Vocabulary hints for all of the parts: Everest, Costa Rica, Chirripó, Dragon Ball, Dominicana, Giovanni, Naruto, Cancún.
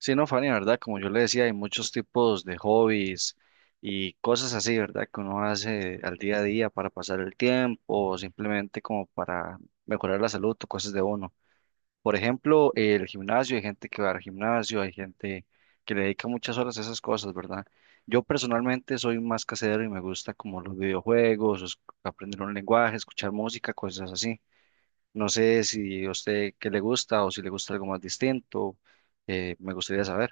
Sí, no, Fanny, ¿verdad? Como yo le decía, hay muchos tipos de hobbies y cosas así, ¿verdad? Que uno hace al día a día para pasar el tiempo o simplemente como para mejorar la salud o cosas de uno. Por ejemplo, el gimnasio, hay gente que va al gimnasio, hay gente que le dedica muchas horas a esas cosas, ¿verdad? Yo personalmente soy más casero y me gusta como los videojuegos, aprender un lenguaje, escuchar música, cosas así. No sé si a usted qué le gusta o si le gusta algo más distinto, me gustaría saber.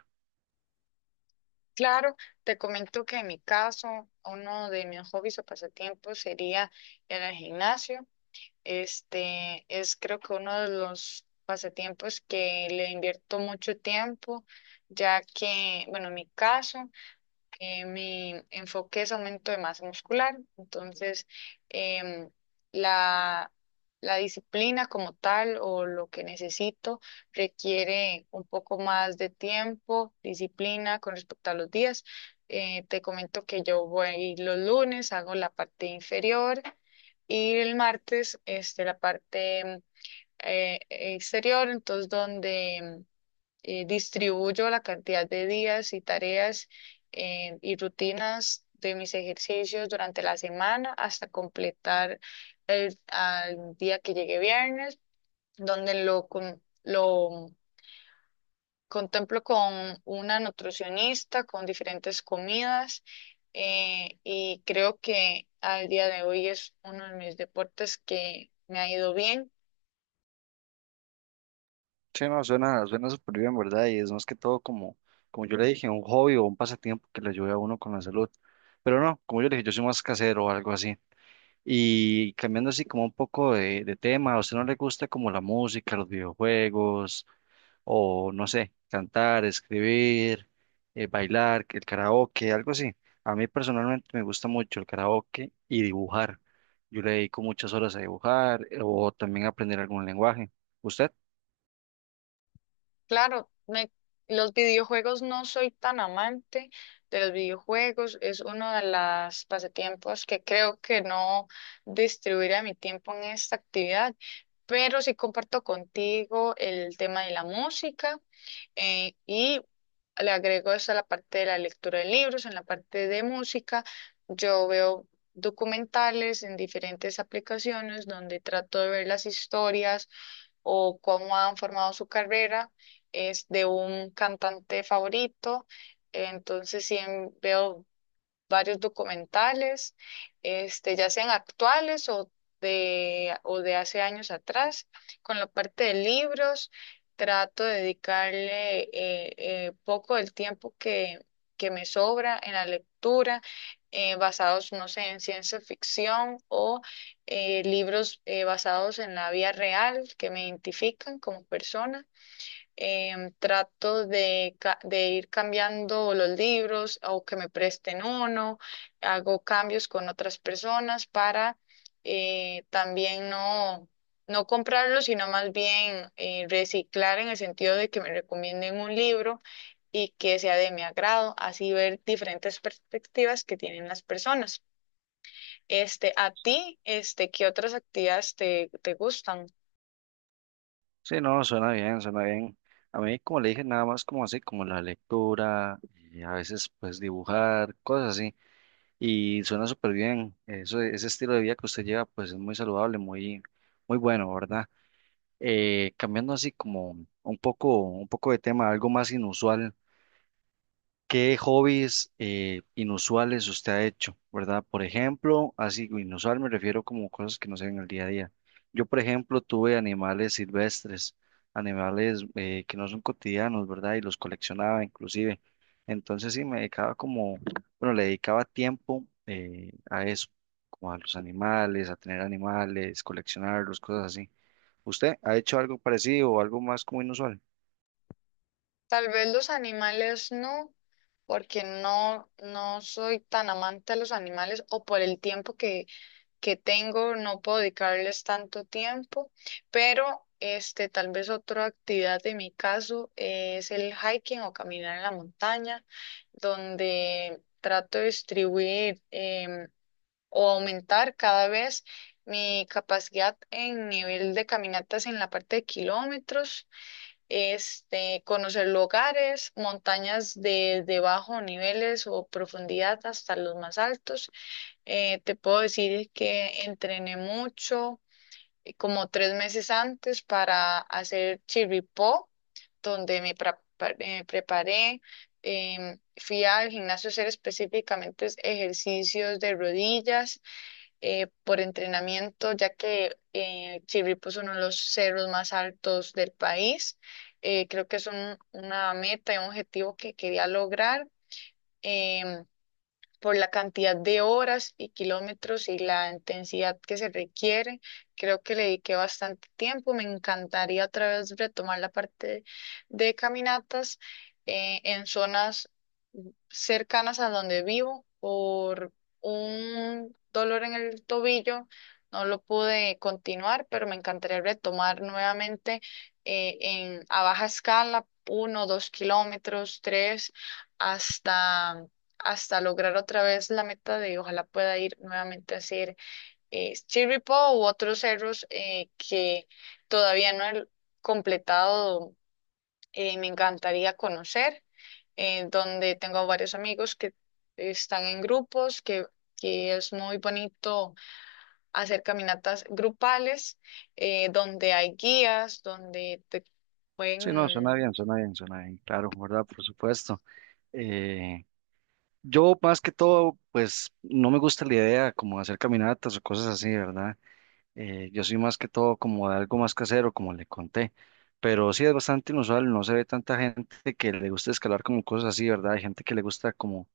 Claro, te comento que en mi caso, uno de mis hobbies o pasatiempos sería ir al gimnasio. Este es, creo que uno de los pasatiempos que le invierto mucho tiempo, ya que, bueno, en mi caso, mi enfoque es aumento de masa muscular. Entonces, em, la, la disciplina como tal o lo que necesito requiere un poco más de tiempo, disciplina con respecto a los días. Te comento que yo voy los lunes, hago la parte inferior, y el martes este, la parte exterior. Entonces, donde distribuyo la cantidad de días y tareas y rutinas de mis ejercicios durante la semana, hasta completar el al día que llegue viernes, donde lo contemplo con una nutricionista, con diferentes comidas. Y creo que al día de hoy es uno de mis deportes que me ha ido bien. Sí, no, suena súper bien, ¿verdad? Y es más que todo como, como yo le dije, un hobby o un pasatiempo que le ayude a uno con la salud. Pero no, como yo le dije, yo soy más casero o algo así. Y cambiando así como un poco de tema, ¿a usted no le gusta como la música, los videojuegos o no sé, cantar, escribir, bailar, el karaoke, algo así? A mí personalmente me gusta mucho el karaoke y dibujar. Yo le dedico muchas horas a dibujar o también a aprender algún lenguaje. ¿Usted? Claro, los videojuegos, no soy tan amante de los videojuegos, es uno de los pasatiempos que creo que no distribuiré mi tiempo en esta actividad. Pero sí comparto contigo el tema de la música, y le agrego eso a la parte de la lectura de libros. En la parte de música, yo veo documentales en diferentes aplicaciones, donde trato de ver las historias o cómo han formado su carrera, es de un cantante favorito. Entonces, sí, veo varios documentales, este, ya sean actuales o o de hace años atrás. Con la parte de libros, trato de dedicarle poco del tiempo que me sobra en la lectura, basados, no sé, en ciencia ficción o libros basados en la vida real, que me identifican como persona. Trato de, de ir cambiando los libros o que me presten uno, hago cambios con otras personas para también no comprarlo, sino más bien reciclar, en el sentido de que me recomienden un libro y que sea de mi agrado, así ver diferentes perspectivas que tienen las personas. Este, ¿a ti, este, qué otras actividades te, te gustan? Sí, no, suena bien, suena bien. A mí, como le dije, nada más como así, como la lectura, y a veces pues dibujar, cosas así, y suena súper bien. Eso, ese estilo de vida que usted lleva, pues es muy saludable, muy, muy bueno, ¿verdad? Cambiando así como un poco de tema, algo más inusual. ¿Qué hobbies inusuales usted ha hecho, verdad? Por ejemplo, así inusual me refiero como cosas que no se ven en el día a día. Yo, por ejemplo, tuve animales silvestres, animales que no son cotidianos, ¿verdad? Y los coleccionaba inclusive. Entonces sí, me dedicaba como, bueno, le dedicaba tiempo a eso, como a los animales, a tener animales, coleccionarlos, cosas así. ¿Usted ha hecho algo parecido o algo más como inusual? Tal vez los animales no, porque no, no soy tan amante de los animales, o por el tiempo que tengo no puedo dedicarles tanto tiempo. Pero este, tal vez otra actividad en mi caso es el hiking o caminar en la montaña, donde trato de distribuir, o aumentar cada vez mi capacidad en nivel de caminatas en la parte de kilómetros, este, conocer lugares, montañas de bajo niveles o profundidad hasta los más altos. Te puedo decir que entrené mucho, como tres meses antes, para hacer Chirripó, donde me preparé. Fui al gimnasio a hacer específicamente ejercicios de rodillas por entrenamiento, ya que Chirripó es uno de los cerros más altos del país. Creo que es una meta y un objetivo que quería lograr. Em, por la cantidad de horas y kilómetros y la intensidad que se requiere, creo que le dediqué bastante tiempo. Me encantaría otra vez retomar la parte de caminatas en zonas cercanas a donde vivo. Por un dolor en el tobillo no lo pude continuar, pero me encantaría retomar nuevamente a baja escala, uno, dos kilómetros, tres, hasta hasta lograr otra vez la meta de ojalá pueda ir nuevamente a hacer Chirripó u otros cerros que todavía no he completado. Me encantaría conocer, donde tengo varios amigos que están en grupos, que es muy bonito hacer caminatas grupales, donde hay guías, donde te Sí, no, suena pueden... bien, suena bien, suena bien, claro, ¿verdad? Por supuesto. Eh, yo más que todo, pues no me gusta la idea como de hacer caminatas o cosas así, ¿verdad? Yo soy más que todo como de algo más casero, como le conté, pero sí es bastante inusual, no se ve tanta gente que le gusta escalar como cosas así, ¿verdad? Hay gente que le gusta como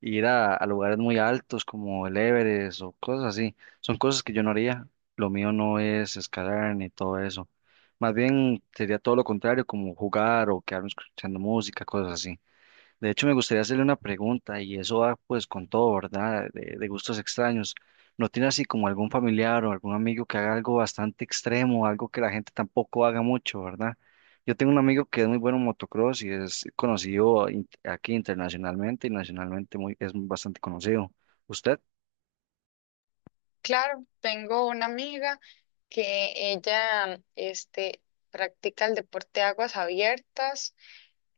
ir a lugares muy altos como el Everest o cosas así. Son cosas que yo no haría, lo mío no es escalar ni todo eso. Más bien sería todo lo contrario, como jugar o quedarme escuchando música, cosas así. De hecho, me gustaría hacerle una pregunta y eso va pues con todo, ¿verdad? De gustos extraños. ¿No tiene así como algún familiar o algún amigo que haga algo bastante extremo, algo que la gente tampoco haga mucho, ¿verdad? Yo tengo un amigo que es muy bueno en motocross y es conocido aquí internacionalmente y nacionalmente muy, es bastante conocido. ¿Usted? Claro, tengo una amiga que ella este, practica el deporte de aguas abiertas.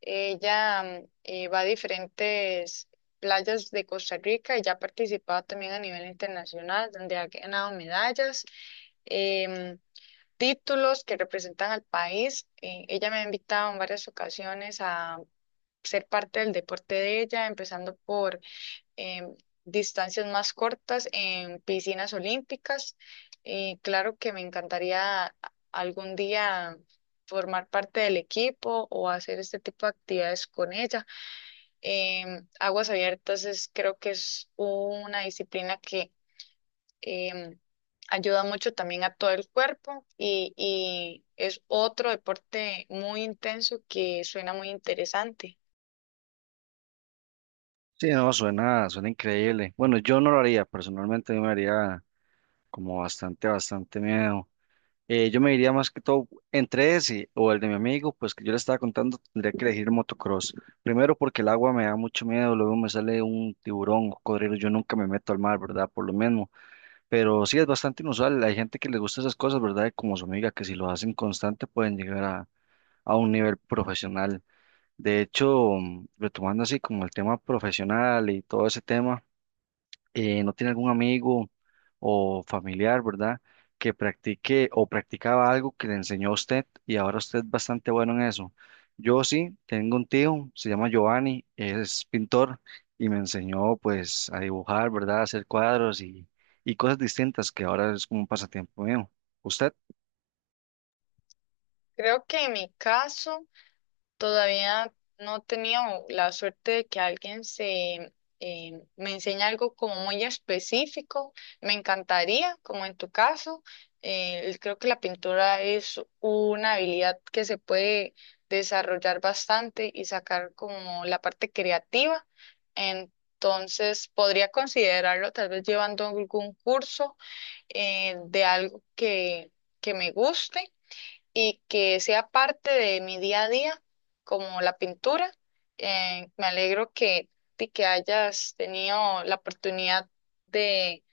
Ella va a diferentes playas de Costa Rica y ya ha participado también a nivel internacional, donde ha ganado medallas, em, títulos que representan al país. Ella me ha invitado en varias ocasiones a ser parte del deporte de ella, empezando por em, distancias más cortas en piscinas olímpicas. Y claro que me encantaría, algún día formar parte del equipo o hacer este tipo de actividades con ella. Aguas abiertas es, creo que es una disciplina que em, ayuda mucho también a todo el cuerpo, y es otro deporte muy intenso, que suena muy interesante. Sí, no, suena increíble. Bueno, yo no lo haría, personalmente a mí me haría como bastante, bastante miedo. Yo me diría más que todo entre ese o el de mi amigo, pues que yo le estaba contando, tendría que elegir motocross. Primero porque el agua me da mucho miedo, luego me sale un tiburón, un cocodrilo, yo nunca me meto al mar, ¿verdad? Por lo mismo. Pero sí es bastante inusual, hay gente que le gusta esas cosas, ¿verdad? Como su amiga, que si lo hacen constante pueden llegar a un nivel profesional. De hecho, retomando así como el tema profesional y todo ese tema no tiene algún amigo o familiar, ¿verdad? Que practique o practicaba algo que le enseñó a usted y ahora usted es bastante bueno en eso. Yo sí, tengo un tío, se llama Giovanni, es pintor y me enseñó pues a dibujar, ¿verdad? A hacer cuadros y cosas distintas que ahora es como un pasatiempo mío. Usted Creo que en mi caso... Todavía no he tenido la suerte de que alguien se me enseñe algo como muy específico. Me encantaría, como en tu caso. Creo que la pintura es una habilidad que se puede desarrollar bastante y sacar como la parte creativa. Entonces, podría considerarlo, tal vez llevando algún curso de algo que me guste y que sea parte de mi día a día, como la pintura. Me alegro de que hayas tenido la oportunidad de,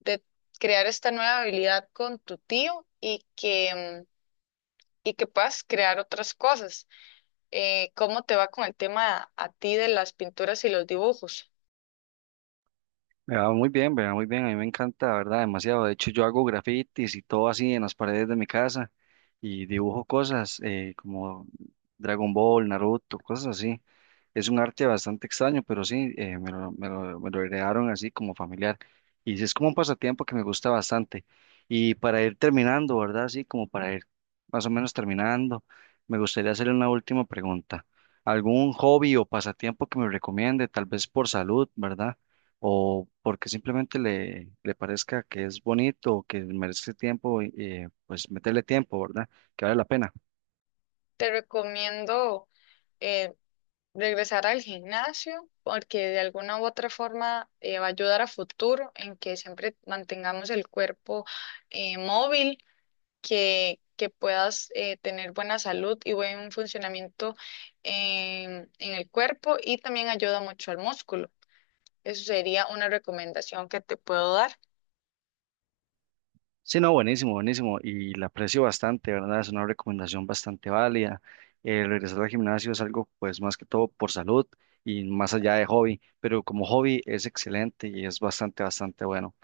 de crear esta nueva habilidad con tu tío y que, y que puedas crear otras cosas. ¿Cómo te va con el tema a, ti de las pinturas y los dibujos? me va muy bien, me va muy bien, a mí me encanta, ¿verdad? Demasiado. De hecho, yo hago grafitis y todo así en las paredes de mi casa. Y dibujo cosas como Dragon Ball, Naruto, cosas así. Es un arte bastante extraño, pero sí, me lo heredaron así como familiar. Y sí, es como un pasatiempo que me gusta bastante. Y para ir terminando, ¿verdad? Así como para ir más o menos terminando, me gustaría hacerle una última pregunta. ¿Algún hobby o pasatiempo que me recomiende, tal vez por salud, ¿verdad? O porque simplemente le parezca que es bonito, que merece tiempo, pues meterle tiempo, ¿verdad? Que vale la pena. Te recomiendo... eh, regresar al gimnasio, porque de alguna u otra forma va a ayudar a futuro en que siempre mantengamos el cuerpo móvil, que puedas tener buena salud y buen funcionamiento en el cuerpo, y también ayuda mucho al músculo. Eso sería una recomendación que te puedo dar. Sí, no, buenísimo, buenísimo. Y la aprecio bastante, ¿verdad? Es una recomendación bastante válida. Regresar al gimnasio es algo, pues, más que todo por salud y más allá de hobby. Pero como hobby es excelente y es bastante, bastante bueno.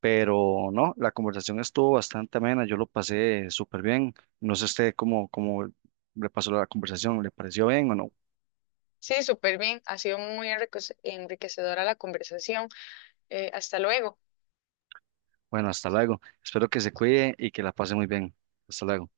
Pero no, la conversación estuvo bastante amena. Yo lo pasé súper bien. No sé usted cómo, cómo le pasó la conversación. ¿Le pareció bien o no? Sí, súper bien. Ha sido muy enriquecedora la conversación. Hasta luego. Bueno, hasta luego. Espero que se cuide y que la pase muy bien. Hasta luego.